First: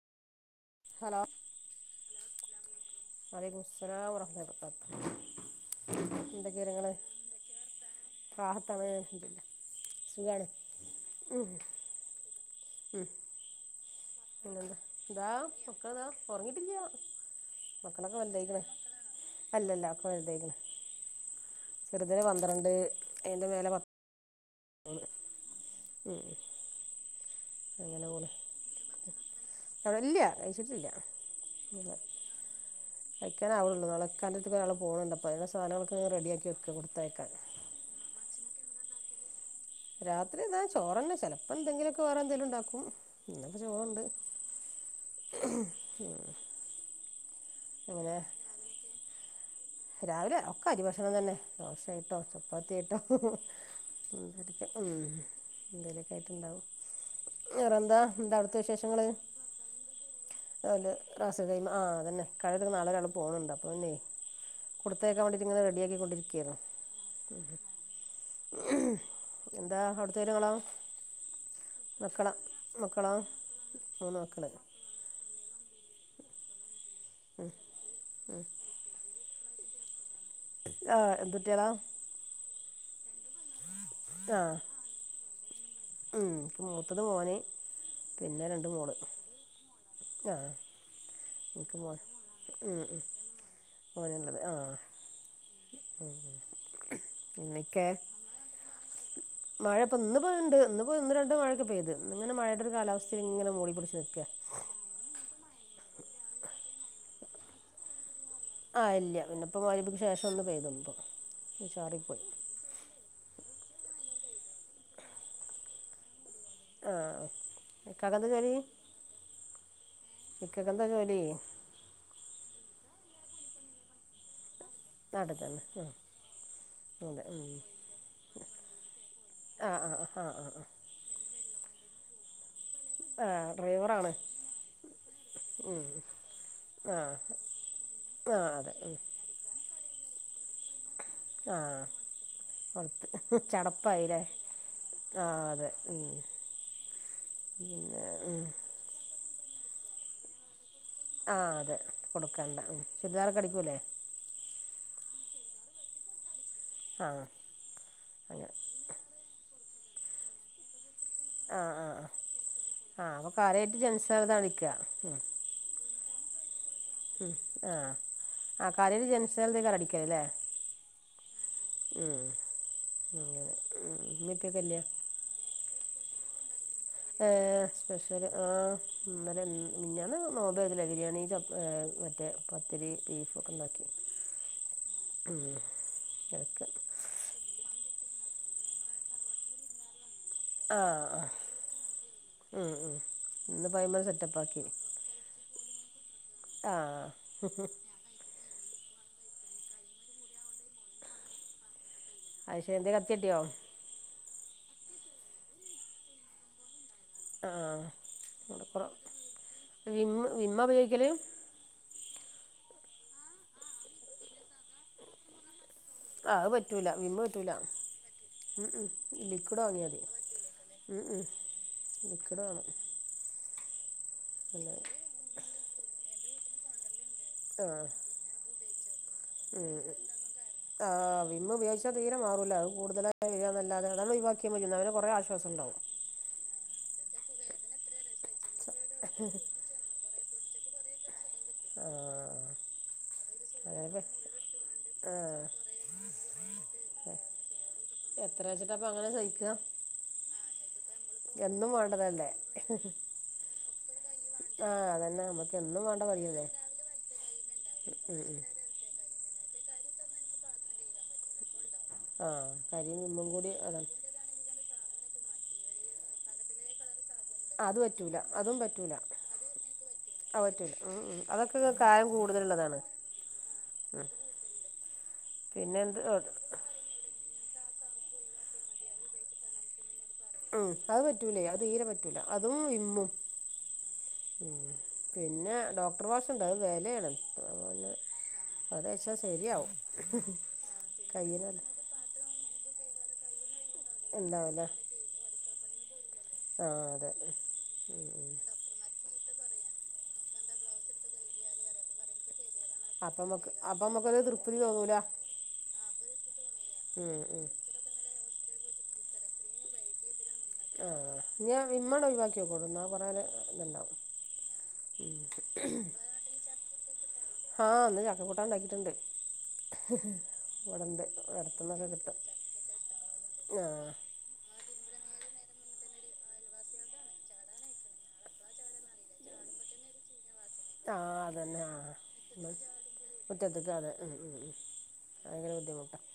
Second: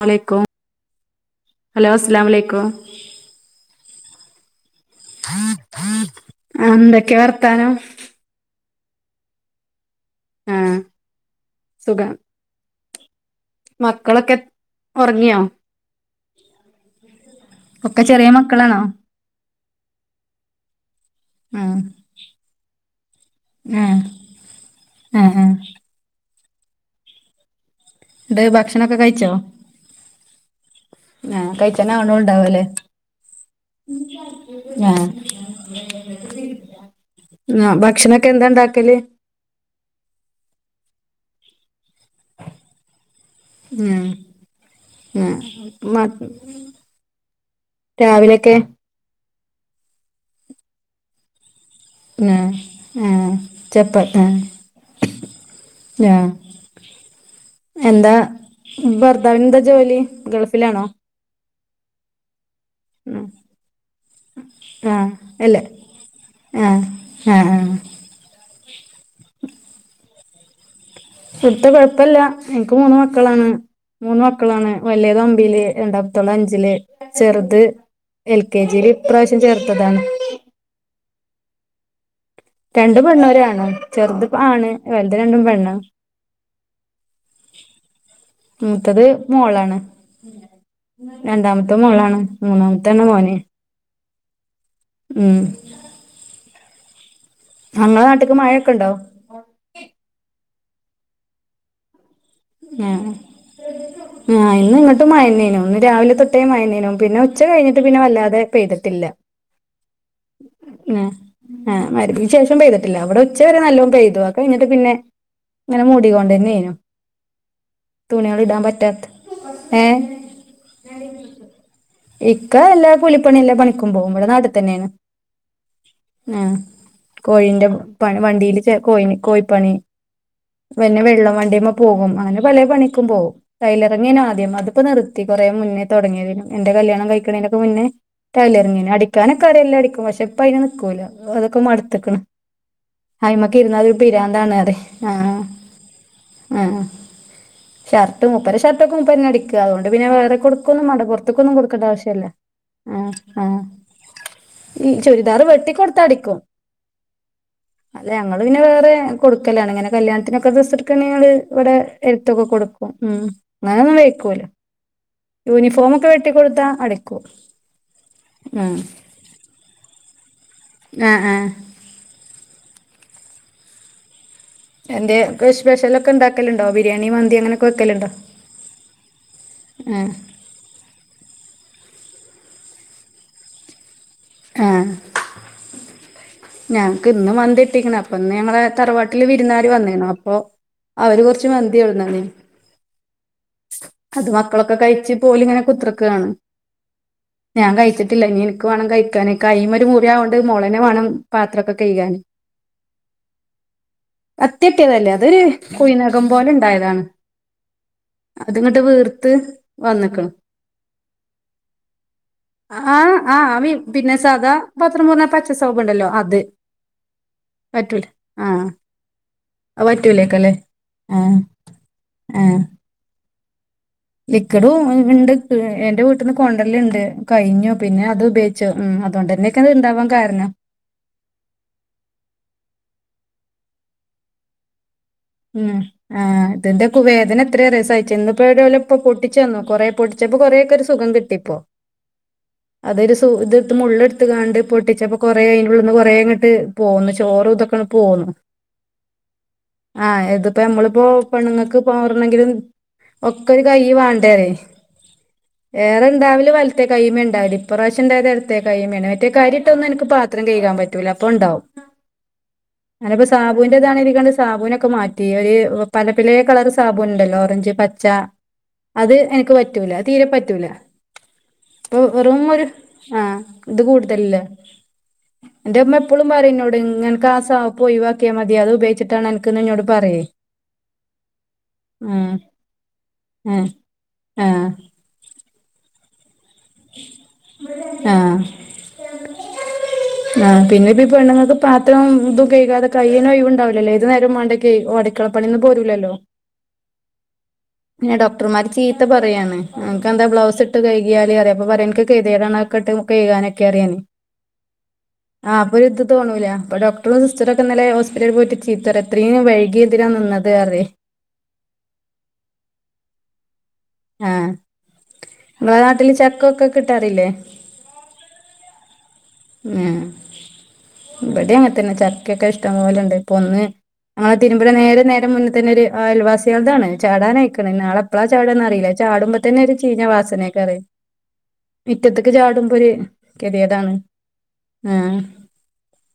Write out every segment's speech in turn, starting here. മലേക്കും hello അസ്‌ലമലേക്കും അതേ കുസരാ ഉറക്കന്നത് ആഹ് എന്തൊക്കെയിരിക്കണ്? എന്തൊക്കെ വർത്താനം [inaudible] ആ തവേല്ല സുഗാണ് ആഹ് ഉം സുഖം മക്കളൊക്കെ പിന്നെന്താ ഒറങ്ങിയോ മക്കള് ഉറങ്ങിട്ടില്ല ഒക്കെ മക്കളൊക്കെ ചെറിയ വലുതായിക്കണ് മക്കളാണോ അല്ലല്ല അപ്പൾ വഴുതായിനി ആഹ് ചെറുതിന് പന്ത്രണ്ട് അതിൻ്റെ മേലെ പത്ത് ആഹ് ഉം ആഹ് ആഹ് ഉം അങ്ങനെ പോണ് ഇത് ഭക്ഷണൊക്കെ കഴിച്ചോ അവിടെ ഇല്ല കഴിച്ചിട്ടില്ല ആ കഴിച്ചിന ആണ ഉണ്ടാവല്ലേ കഴിക്കാൻ ആളുണ്ട് വിടുള്ള നളെക്ക ഒരാൾ പോന്നുണ്ട് അപ്പോ അങ്ങെ സാധനങ്ങളൊ റെഡിയാക്കി വെക്ക കൊടുത്തയക്കാൻ [unintelligible] ആ ഭക്ഷണൊക്കെ എന്താ ഉണ്ടാക്കല് രാത്രി ഇതാ ചോറന്നെ ചിലപ്പോ എന്തെങ്കിലും ക്കെ വേറെ എന്തേലും ഉണ്ടാക്കും ഇന്ന് ഇപ്പ ചോറുണ്ട് ആ അങ്ങനെ രാവിലെയൊക്കെ രാവിലെ ഒക്ക അരിഭക്ഷണം തന്നെ ദോശായിട്ടോ ആഹ് ചപ്പാത്തിായിട്ടോ ആഹ് ചപ്പ ആഹ് ഉം എന്തേലൊക്കെ ആഹ് ആയിട്ട് ഉണ്ടാവും എന്താ ഭർത്താവിന് എന്താ ജോലി ഗൾഫിലാണോ അതുപോലെ ആ റാസൽ തന്ന [unintelligible] നാളെ ഒരാൾ ഉം പോവുന്നുണ്ട് അപ്പോ ആഹ് കൊടുത്തയക്കാൻ വേണ്ടിട്ട് അല്ല ഇങ്ങനെ റെഡി ആക്കികൊണ്ടിരിക്കയാണ് ആഹ് ആഹ് ആഹ് എന്താ അവിടത്ത കാര്യങ്ങളോ ഇവിടുത്തെ കുഴപ്പല്ല എനിക്ക് മൂന്ന് മക്കളോ മക്കളാണ് മൂന്ന് മക്കളാണ് വലിയ ഒമ്പയില് രണ്ടാമത്തോൾ അഞ്ചില് ചെറുത് എൽ കെ ജിയില് ഇപ്രാവശ്യം ചേർത്തതാണ് ആഹ് എന്ത് കുട്ടികളാ രണ്ട് പെണ്ണ് ഒരു ആണ് ചെറുത് ആണ് വലുത് രണ്ടും പെണ്ണ് ഉം ഇപ്പ മൂത്തത് മോന് പിന്നെ രണ്ട് മോള് മൂത്തത് മോളാണ് ആ രണ്ടാമത്തെ എനിക്ക് മോളാണ് മൂന്നാമത്തെ തന്നെ മോന് അല്ലത് ആ ഉം എനിക്കേ അങ്ങ് നാട്ടിക്ക് മഴയൊക്കെ ഒണ്ടോ അന്ന് പോയി ഒന്ന് രണ്ട് മഴൊക്കെ പോയ്ത് നിൽക്കുക ആ ഇന്ന് ഇങ്ങോട്ട് [unintelligible] രാവിലെ തൊട്ടെ [unintelligible] പിന്നെ ഉച്ച കഴിഞ്ഞിട്ട് പിന്നെ വല്ലാ ആ പെയ്തിട്ടില്ല ഇല്ല പിന്നെ ഇപ്പോൾ മഗ്‌രിബിക്ക് ശേഷം ഒന്ന് പെയ്തുന്നു ഇപ്പോൾ ആ ചാറിപ്പോയി [unintelligible] ശേഷം പെയ്തിട്ടില്ല അവടെ ഉച്ചവരെ നല്ലോ പെയ്തു അത് കയിഞ്ഞിട്ട് പിന്നെ ഇങ്ങനെ മൂടികൊണ്ട് തന്നെനു ആ ഇക്കാക്ക് എന്താ തുണികള് ജോലി ഇടാൻ പറ്റത്ത ഏ ഇക്കാക്ക് എന്താ ജോലി ഇക്ക എല്ലാ കൂലിപ്പണിലെ പണിക്കും പോവും ഇവടെ നാട്ടി തന്നെയാണ് നാട്ടിൽ തന്നെ ആ ആ അതെ ഉം. കോഴിന്റെ വണ്ടിയില് കോഴി ആ കോഴിപ്പണി ആ ആ ആ ആ പിന്നെ വെള്ളം വണ്ടിമേ പോവും അങ്ങനെ പല പണിക്കും ആ ആ പോവും ഡ്രൈവറാണ് ടൈലറിങ്ങിന ആദ്യം അതിപ്പോ നിർത്തി കുറെ മുന്നേ ഉം. തുടങ്ങിയതിനും എന്റെ ആ കല്യാണം കഴിക്കണേന്ക്ക് മുന്നേ ആ അതെ ടൈലറിങ് ഉം. അടിക്കാനൊക്കെ അറിയാം എല്ലാം അടിക്കും പക്ഷെ ഇപ്പയിന് നിക്കൂല ആ അതൊക്കെ മടുത്തേക്കണ് കൊടുത്ത് ഹയിമക്ക് ഇരുന്നതരു ചടപ്പായില്ലേ പിരാന്താണ് അതെ ആ അതെ ഉം. ആ പിന്നെ ഷർട്ട് ഉം. മുപ്പരെ ഷർട്ടോക്കെ മൂപ്പന്നേ അടിക്ക അതൊണ്ട് പിന്നെ വെറേ കൊടുക്കൊന്നും മണ്ട ആ അതെ കൊടുക്കണ്ട ആഹ് ചുരിദാറൊക്കെ ആഹ് അടിക്കൂല്ലേ ഈ ചുരിദാറ് വെട്ടി കൊടുത്ത അടിക്കും ആ അല്ലെ അങ്ങള് അങ്ങനെ പിന്നെ വേറെ കൊടുക്കലാണ് അങ്ങനെ കല്യാണത്തിനൊക്കെ ഡ്രസ്സ് എട് ക്കണികള് ആ ഇവിടെ ആ ആ എടുത്തൊക്കെ കൊടുക്കും ആഹ് മ് അപ്പൊ കാര്യായിട്ട് അങ്ങനൊന്നും ജെൻസാൾതാണ് വേടിക്കൂല അടിക്ക ഉം തൂനിഫോം ഒക്കെ വെട്ടി കൊടുത്താ ഉം ആ ആ [unintelligible] അടിക്കാല്ലേ ആ ആ അങ്ങനെ ഉം ഇമ്മീം ഇപ്പിയൊക്കെല്ലേ എന്തെ സ്പെഷല് ഒക്കെ ഉണ്ടാക്കലുണ്ടോ വീ ഏ സ്പെഷ്യല് ആ ഇന്നലെ ആഹ് മിനിഞാന്ന് നോമ്പര്ന്നില്ലേ ബിരിയാണി ചപ്പ മറ്റേ പത്തിരി ബീഫ് ഒക്കെണ്ടാക്കി ആ അതൊക്കെ ഞങ്ങ് ഇന്നും മന്തിട്ടിക്ക്ണ് പ്പം പ്പന്ന് ഞങ്ങളെ തറവാട്ടില് വിരുന്നുകാര് വന്നീന്നു പ്പൊ ആഹ് അവര് ആഹ് കൊറച്ച് മന്തി കൊണ്ട് വന്നീന് ഉം ഉം ഇന്ന്പ്പോ അയ്മെ അത് സെറ്റപ്പാക്കി മക്കളൊക്കെ കഴിച്ച് ഓല് ഇങ്ങനെ കുത്ര ക്കാണ് ആഹ് ഞാൻ കഴിച്ചിട്ടില്ല ഇനി എനിക്ക് വേണം കഴി ക്കാന് കൈമേ ഒര് മുറി ആയ കൊണ്ട് മോളന്നെ വേണം പാത്രഒക്കെ അയ് ശെ എന്ത് കത്തിതട്ടിയോ കത്തിയട്ടിയതല്ല അതൊര് കുഴിനഖം പോലെ ഉണ്ടായതാണ് ആ അതിങ്ങട്ട് അടെപ്പറം വീർത്ത് വിമ്മ് വന്ന്ക്ക്ണ് വിമ്മ ഉപയോഗിക്കല് ആ ആ വിമ് പിന്നെ സാധാ പത്രം മോറുന്ന പച്ച സോപ്പ് ഉണ്ടല്ലോ അത് പറ്റൂല വിമ്മ് പറ്റൂല പറ്റൂല ആ ഉം ഉം ലിക്വിഡ് അത് വാങ്ങിയാതി പറ്റൂലേക്കല്ലേ ഉം ഉം ആ ലിക്വിഡ് വാണം ലിക്വിഡ് ഉണ്ട് എന്റെ വീട്ടിന്ന് കൊണ്ട് വെരലിണ്ട് ആ കഴിഞ്ഞു പിന്നെ അത് ഉപയോഗിച്ചു ഉം അതുകൊണ്ട് തന്നെക്കെ അത് ഇണ്ടാവാൻ കാരണം ആ വിമ്മ് ഉപയോഗിച്ച തീരെ മാറൂല്ല അത് കൂടുതലായി നല്ലാതെ അതാങ്ങ് ഒയിവാക്കിയാമതി അന്നാ പിന്നെ കോറെ ഉം ആ ഇതിന്റെ കു വേദന എത്രയാ അറിയോ സഹിച്ചേ ഇന്നിപ്പോഴ് രാവിലെ പൊട്ടിച്ചു തന്നു കോറെ പൊ ച്ചപ്പോ കോറേക്കെ ഒരു സുഖം കിട്ടിപ്പൊ ആ അതൊരു സു ഇതെടുത്ത് മുള്ള് അങ്ങനെയൊക്കെ എടുത്ത് കാണ്ട് ആ പൊട്ടിച്ചപ്പോ കോറേ അയിന്റെള്ളിന്ന് കോറേ ഇങ്ങോട്ട് പോകുന്നു ചോറും ഇതക്ക്ണു പോന്നു എങ്ങനെ സയിക്ക ആ ഇതിപ്പോ നമ്മളിപ്പോ പെണുങ്ങൾക്ക് വേണ്ടതല്ലേ പോറണെങ്കിലും ഒക്കെ ഒരു കൈയിവാണ് ട്ടരേ ആ അതന്നെ നമുക്ക് എന്നും വേണ്ട പതിയല്ലേ ഏറെണ്ടാവല് വലത്തെ കൈ മേണ്ടാവല് ഇപ്രാശം ഉം എന്താലും ഉം എടത്തെ കൈമേ മറ്റേ കരിട്ടൊന്നുംനിക്ക് പാത്രം കഴുകാൻ പറ്റൂല അപ്പൊണ്ടാവും ആ കരിയും ഞാനിപ്പ വിമ്മും കൂടി സാബൂന്റെ അതാണ് ഇതാണ് ഇരിക്കണ്ട് സാബൂനെ ക്കെമാറ്റി ഒര് പലെ പലെ കളർ സാ പ്പൊ ണ്ടല്ലോ ഓറഞ്ച് അത് പച്ച പറ്റൂല അതും പറ്റൂല അത് എനിക്ക് പറ്റൂല തീരെ അത് പറ്റൂല ഉം ഉം അതൊക്കെ കായം റൂമ് ഒരു കൂടുതലുള്ളതാണ് ആഹ് ദ് കൂടുതലില്ലേ പിന്നെ ന്റെ മ്മ എന്ത് എപ്പളും പറയും ഇന്നോട് നക്ക് ആ സാ പ്പ് ഒയിവാക്കിയാ മതി അത് ഉപയോഗിച്ചിട്ടാണ് അനക്ക് ഇന്നോട് ഉം അത് പറ്റൂലേ അത് തീരെ പറ്റൂല ഉം അതും വിമ്മും ഉം ഉ ആഹ് പിന്നെ ഡോ ണ്ട അത് വെലയാണ് അപ്പ പിന്നെ ആഹ് അത് തെച്ചാ ശെരിയാവും നേബി പെണ്ണ്ങ്ങക്ക് പാത്രം ദും കൈകാത കൈന് ഒഴവുണ്ടാവില്ലല്ലോ ഏത് നേരം മണ്ടെ കൈ അടുക്കളപ്പണീന്ന് പോരൂലല്ലോ ആഹ് അതെ ന്നെ ഡോക്ടർമാര് ചീത്ത പറയാണ് അനക്ക്ന്താ ഗ്ലാവ്സ് ഇട്ട് കഴിയാല് റയും അപ്പൊ പറയും എനിക്ക് ഗതികേടാണ് അപ്പമ്മക്ക് അപ്പമ്മക്കൊരു തൃപ്തി തോന്നൂല തോണൂല അപ്പ ഡോക്ടറും ഉം ഉം സിസ്റ്ററും ഒക്കെ ഇന്നല ഹോസിറ്റലിൽ പോയിട്ട് ചീത്ത പറയ എത്രയും വൈകിഎന്തിനാ നിന്നത് പറയും ആഹ് യ്യ് വിമ്മ് ട് ഒഴിവാക്കിയോക്കൊണ്ടു കൊറെ ഒര് ഇണ്ടാവും ആഹ് ഞളെ നാട്ടില് ചക്കൊക്കെ കിട്ടാറില്ലേ ആ ഇന്ന് ചക്കക്കൂട്ടാൻ ഉണ്ടാക്കിയിട്ടുണ്ട് ഉം ഇവിടെ ഉണ്ട് ഇബടെ അടുത്തുനിന്നൊക്കെ അങ്ങനെത്തന്നെ കിട്ടും ചക്കൊക്കെ ഇഷ്ടംപലെണ്ട് ഇപ്പൊ ഒന്ന് ആ ഞങ്ങളെ തിര് ഇവിടെ നേരെ നേരെ മുന്നെ തന്നെ ഒരു അയൽവാസികളതാണ് ചാടാൻആയിക്ക്ണ് നാളെ എപ്പളാ ചാടാന്ന് അറിയി ചാടുമ്പോ തന്നെ ഒരു ചീഞ്ഞ വാസനെ ആഹ് അതന്നെ ആ ചാടുമ്പോ ഒരു മുറ്റത്ത്ത്തെ അതെ കെതിയേടാണ് ഉം ഉം ഉം ആഹ് ഭയങ്കര ബുദ്ധിമുട്ടാണ്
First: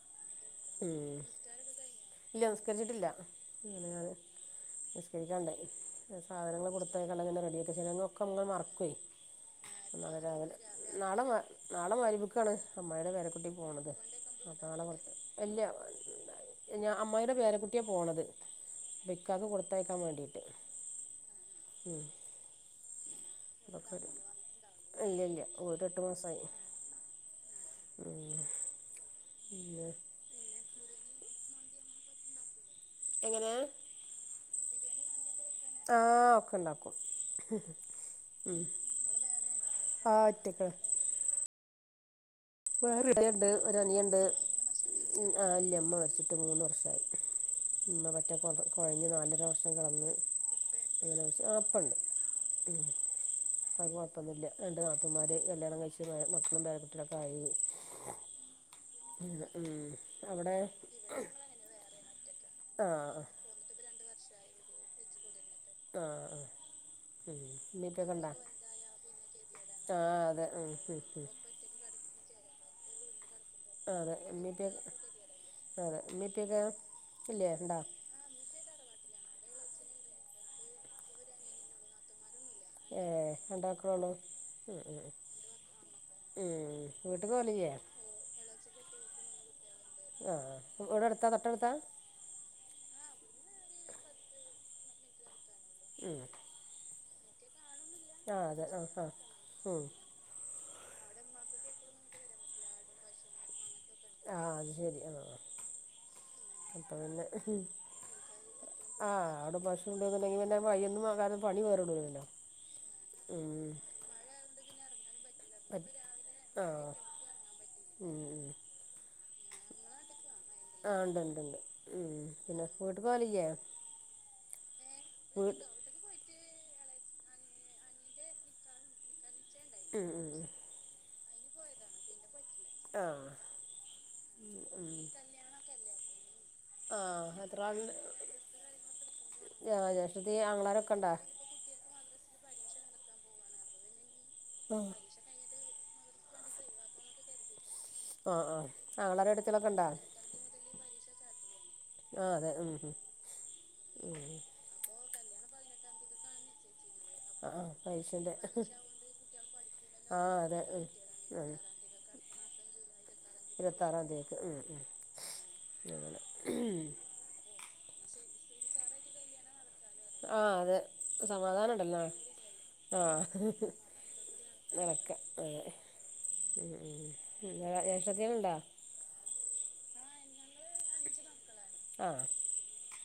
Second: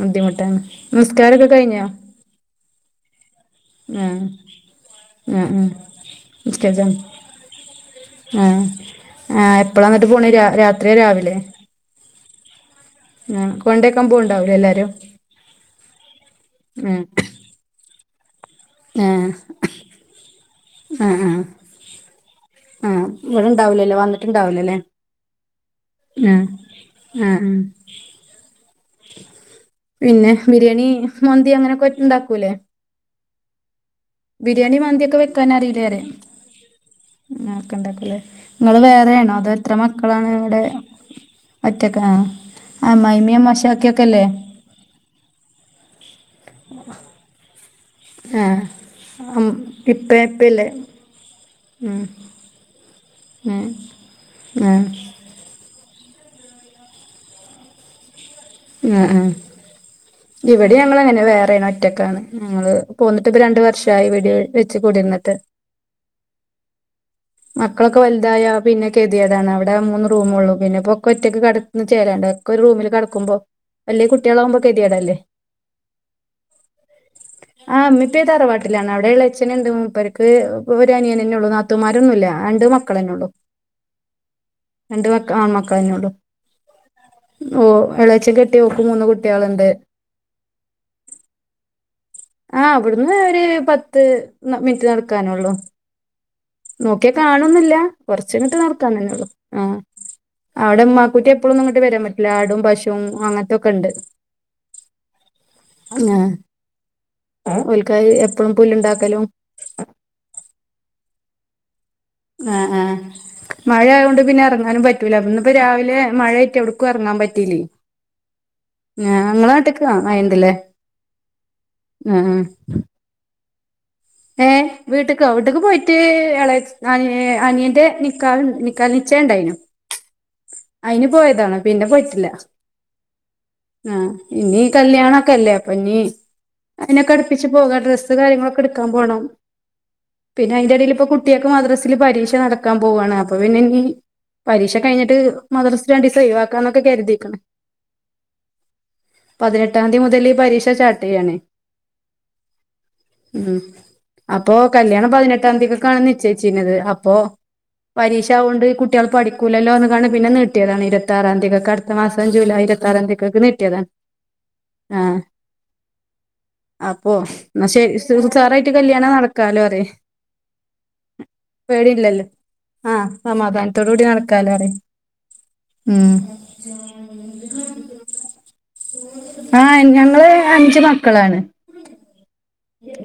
ബുദ്ധിമുട്ടാണ് ഉം നിസ്കാരൊക്കെ കഴിഞ്ഞോ ഇല്ല നിസ്കരിച്ചിട്ടില്ല അങ്ങനെ ഞാൻ ആഹ് ആഹ് നിസ്കരിക്കണ്ടായി ആഹ് സാധ നിങ്ങള് നിസ്കരിച്ചാണ് കൊടുത്ത കണ്ടം കിണ്ട റെഡിയൊക്കെ ചിലതൊക്കെ ഇങ്ങനെ ആഹ് മറക്കും ആഹ് എപ്പളാ ന്നിട്ട് പോണെ രാ രാത്രിയാ രാവിലെയാ ബുക്കാണ് അമ്മായിടെ പേരക്കുട്ടി പോണത് പോവുണ്ടാവൂലേ എല്ലാരും [unintelligible] ഇല്ല ഞാ ആഹ് അമ്മായിടെ പേരക്കുട്ടിയാ പോണത് ആഹ് ഇക്കാക്ക കൊടുത്തയക്കാൻ വേണ്ടിട്ട് ആഹ് ആഹ് ഉം ആഹ് ഇവിടെണ്ടാവൂലല്ലേ വന്നിട്ടുണ്ടാവൂലാല്ലേ ഇല്ല ഇല്ല പോയിട്ട് എട്ട് ആ മാസമായി ആഹ് പിന്നെ ബിരിയാണി മൊ ന്തി അങ്ങനൊക്കെ ഇണ്ടാക്കൂലെ എങ്ങനേ ബിരിയാണി മന്തിയൊക്കെ വെ ക്കാനറിയില്ലേറേ ഒക്കെ ഉണ്ടാക്കും [unintelligible] നിങ്ങള് വേറെ ആണോ അതോ എത്ര മക്കളാണ് ട്ടിക്കൾ ഒറ്റക്കാ അമ്മായിയമ്മയും ഇടയുണ്ട് ഒരു അമ്മോശക്ക അനിയുണ്ട് യൊക്കില്ലേ ഉം ആഹ് ഇല്ല ഉമ്മ മരിച്ചിട്ട് മൂന്ന് വർഷായി ഉമ്മ പറ്റേ ആ കൊ കുഴഞ്ഞ് നാലര അം വർഷം കിടന്ന് ഇപ്പ ഇപ്പില്ലേ അങ്ങനെ പക്ഷെ വാപ്പണ്ട് ഉം ഉം അത് കുഴപ്പൊന്നില്ല ആ രണ്ട് നാത്തൂന്മാരെ കല്യാണം കഴിച്ച് മക്കളും പേരക്കുട്ടികളും പനി ഉം ഉം ഇവിടെ ഞങ്ങള് അങ്ങനെയാ വേറെയാണ് ഒറ്റക്കാണ് ഞങ്ങള് ആഹ് പോന്നിട്ട് ഇപ്പ രണ്ട വർഷായി വീട് വെച്ച് കൂടിരുന്നിട്ട് ആഹ് ഉം മക്കളൊക്കെ ഉമ്മീപ്പൊക്കെ ഉണ്ടോ വലുതായ പിന്നെ കെതികേടാണ് അവിടെ മൂന്ന് ആഹ് അതെ റൂമേള്ളു ഉം പിന്നെ ഇപ്പ ഉം ഉം ഒറ്റക്ക് കിടന്ന് ചേലാണ്ട് ഇതൊക്കെ ഒരു റൂമിൽ കിടക്കുമ്പോ അല്ലെങ്കിൽ അതെ കുട്ടികളാകുമ്പോ ഉമ്മീപ്പൊക്കെ കെതിയെടല്ലെ അതെ ഉമ്മീപ്പൊക്കെ ഇല്ലേ ഉണ്ടോ ആഹ് മ്മിപ്പയും തറവാട്ടിലാണ് അവിടെയുള്ള അച്ഛനുണ്ട് മൂപ്പർക്ക് പ ഒരു അനിയനന്നെ ഉള്ളൂ നാത്തൂന്മാരൊന്നുല്ല രണ്ട് മക്കളന്നെള്ളൂ ഏഹ് രണ്ടാക്കളൊള്ളൂ ഉം ഉം രണ്ട് മക്കള് ആൺമക്കളന്നെ ഉള്ളൂ ഉം വീട്ട്ക്ക് ഓ പോവലില്ലേ എളാച്ചെ കെട്ടിയോക്ക് മൂന്ന് കുട്ടികളുണ്ട് ആഹ് ഇവിടെ അടുത്താ തൊട്ടടുത്താ ആഹ് ഇവിടുന്ന് ഒരു പത്ത് മിനിറ്റ് നടക്കാനുള്ളു ഉം നോക്കിയ കാണുന്നൊല്ല ആഹ് കൊറച്ചങ്ങിട്ട് അതെ നടക്കാ ആഹ് ആഹ് തന്നെയുള്ളൂ ആ ഉം അവിടെ ഉമ്മാക്കുട്ടി എപ്പോഴുന്നങ്ങട്ട് വരാൻ പറ്റില്ല ആടും പശുവും അങ്ങനത്തൊക്കെ ഇണ്ട് ആഹ് അത് ശരിയാണ് ആ ആ ആഹ് ഓൽക്ക് അഹ് എപ്പോ ആഹ് അവിടെ ഭക്ഷണുണ്ടുന്നുണ്ടെങ്കി പിന്നെ പയ്യനെ നോക്കാനും പണി വേരൂടു ആ ആ മഴ ആയതുകൊണ്ട് പിന്നെ ഇറങ്ങാനും പ പറ്റൂല ഇന്നിപ്പോ പറ്റ് രാവിലെ മഴ ആയിട്ട് എവിട്ക്കും ആഹ് ഇറങ്ങാൻ പറ്റിലെ ഉം ഉം ആഹ് ഇങ്ങള നാട്ടിക്ക്‌ ആ അയണ് ആ ഇണ്ടു ഇണ്ടുണ്ട് ഉം ആഹ് പിന്നെ വീട്ടിക്ക് പോവലില്ലേ ഏഹ് വീട്ടക്കോ വീട്ടിക്ക് വീട് പോയിട്ട് എള അനി അനിയന്റെ നിക്കാഹ്‌ നിക്കാഹ്‌ നിശ്ചയണ്ടായിനു ഉം ഉം അയിന് പോയതാണ് പിന്നെ പോയിട്ടില്ല ആ ആഹ് ഇനീ ഉം കല്യാണൊക്കെല്ലേ അപ്പൊ ഇനി ആ അതിനൊക്കെ അടുപ്പിച്ച് എത്ര പോകുവ ആൾ ഡ്രസ്സ് കാര്യങ്ങളൊക്കെ എടുക്കാൻ പോണം ആ ജ്യേഷ്ഠത്തി പിന്നെ അതിന്റെ ഇടയിൽ ആങ്ങളാരൊക്കെ ഇപ്പോ ഉണ്ടോ കുട്ടിയക്ക് മദ്രസയിൽ പരീക്ഷ നടക്ക ക്കാൻ പോവയാണ് അപ്പൊ പിന്നെ ഇനി പരീക്ഷ ആ കഴിഞ്ഞിട്ട് മദ്രസ രണ്ടിസം ഒഴിവാക്കൊന്നൊക്കെ കരുതിയിക്ണ് ആ ആങ്ങളാരും ഏട്ടത്തിയാളൊക്കെ പതിനെട്ടാം ഉണ്ടോ തിയ്യതി മുതൽ പരീക്ഷ സ്റ്റാർട്ടെയാണ് ആ അതെ ഉം ഉം ഉം ഉം അപ്പൊ കല്യാണം പതിനെട്ടാംതിയ നിശ്ചയിച്ചുന്നത് അപ്പോ ആ ആ പരീക്ഷ പൈസേൻ്റെ കൊണ്ട് കുട്ടികൾ പഠിക്കൂലല്ലോന്ന് കാണു ആ പിന്നെ നീ അതെ നീട്ടിയതാണ് ഉം ഉം ഇരുത്താറാംതിക്കക്കെ അടുത്ത മാസം ജൂലൈ ഇരുപത്തി ആറാംതിയക്കൊക്കെ നീട്ടിയതാണ് ഇരുപത്താറാം തീയതിക്ക് ഉം ഉം ആ അങ്ങനെ അപ്പോ എന്നാ ശരി സാറായിട്ട് കല്യാണം നടക്കാലോ അതേ ആഹ അത് സമാധാനംണ്ടല്ലോ ആഹ സമാധാനത്തോടു കൂടി നടക്കാലോ അറേ നടക്കാം അതെ ഉ ഉം ഉം ജ്യേഷ്ഠത്തികളുണ്ടോ ആഹ ഞങ്ങള് അഞ്ചുമക്കളാണ് ആഹ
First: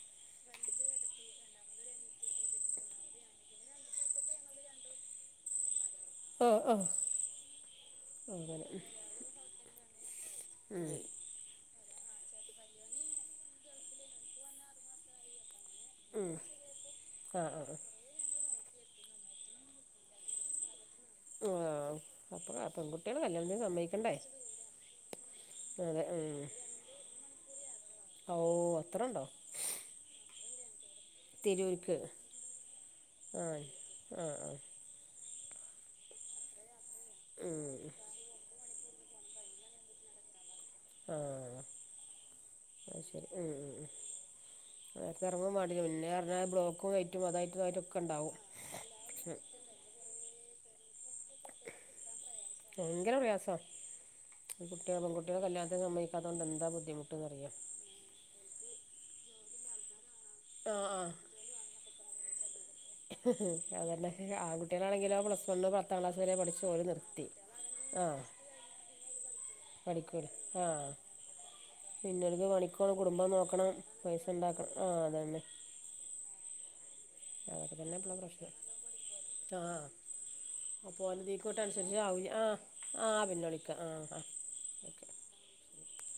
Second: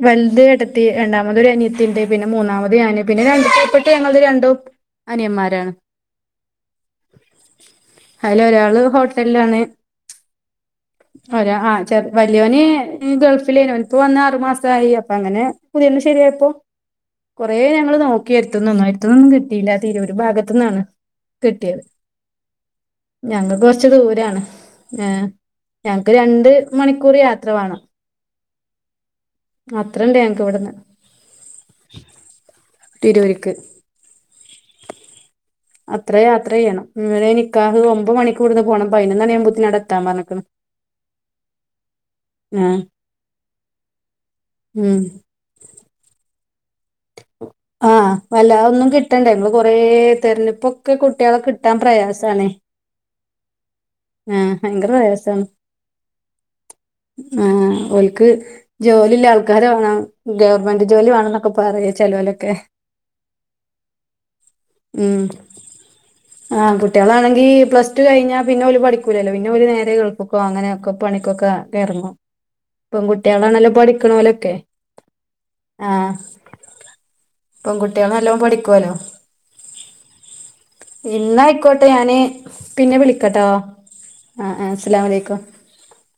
വലുത് ഏടത്തി രണ്ടാമത് ഒരു അനിയത്തിണ്ട് പിന്നെ മൂന്നാമത് ഞാന് പിന്നെ [unintelligible] രണ്ടും അനിയമാരാണ് ഓഹ ആഹ അതില ഒരാള് ഹോട്ടലിലാണ് ഉം ഒരാ ആ വലിയോന് ഗൾഫിലേനു നിപ്പോ വന്ന് ആറു മാസായി അപ്പ അങ്ങനെ പുതിയന്ന് ഉം ശരിയായപ്പോ ആ കൊറേ ആ ഞങ്ങള് നോക്കിയായിരിന്നു നന്നായിട്ടൊന്നും കിട്ടില്ല തിരൂരു ഭാഗത്ത് നിന്നാണ് ആഹ അപ്പൊ പെൺകുട്ടികള് കല്യാണത്തിന് ഞങ്ങക്ക് സമ്മയിക്കണ്ടേ ഞക്ക് രണ്ട് മണിക്കൂർ യാത്ര വേണം ഓ അത്ര ഉണ്ടാ അത്രണ്ട് ഞങ്ക്ക് ഇവിടുന്ന് ആഹ തിരൂര്ക്ക് ആഹ ആഹ അത്ര യാത്ര ചെയ്യണം ഇന്നലെ ഉം നിക്കാഹ് ഒമ്പ് മണിക്ക് ഇടുന്ന് പോണം പൈനൊന്നു മണിയമ്പേത്തിനു ആടെത്താൻ പറഞ്ക്കണ് ആഹ അത് ശരി ഉം അടുന്ന് എറങ്ങു മേണ്ടെ പിന്നെ ആടുന്ന് ബ്ലോ ആഹ വല്ലാതൊന്നും കിട്ടണ്ട ങ്ങ കൊറെ തിരഞ്ഞെടുപ്പൊക്കെക്കൂ കുട്ടികളെ കിട്ടാൻ പ്രയാസണേ പെൺകുട്ടികള് കുട്ടികള് കല്യാണത്തിന് സമ്മയിക്കാതൊണ്ട് എന്താ ബുദ്ധിമുട്ട്ന്നറിയൊ ജോലി ഇള്ള ആൾക്കാര് വേണം ആ ഗവൺമെന്റ് ആ ജോലി വേണന്നൊക്കെ ചെലവലൊക്കെ അതന്നെ ആൺകുട്ടികളാണെങ്കിലോ പ്ലസ് വണ്ണു പത്താം ക്ലാസ് വരെ പഠിച്ച് ഓല് നിർത്തി ആ ഞാ പിന്നെ ഓല് പഠിക്കൂലല്ലോ പിന്നെ ഒരു നേരെ പഠിക്കൂല ഗൾഫിൽക്കോ ആ അങ്ങനെയൊക്കെ പണിക്കൊക്കെ എറങ്ങും പിന്നോൽക്ക് പണിക്കോണം കുടുംബം നോക്കണം പെൺകുട്ടികളാണല്ലോ പൈസ പഠിക്കണോല് ഉണ്ടാക്കണം ആഹ അതന്നെ ആഹ അതൊക്കെ തന്നെ പെൺകുട്ടികള ഇപ്പളെ നല്ലോ പ്രശ്നം പഠിക്കുവല്ലോ ആ അപ്പോൾ ഓലതീക്കോട്ട് ഇന്നായിക്കോട്ടെ അനുസരിച്ച് ഞാന് ആവൂല ആ പിന്നെ ആ പിന്നെ വിളിക്കട്ടോ വിളിക്കാം ആ ആ ഓക്കെ അസലാം അലൈക്കു [inaudible]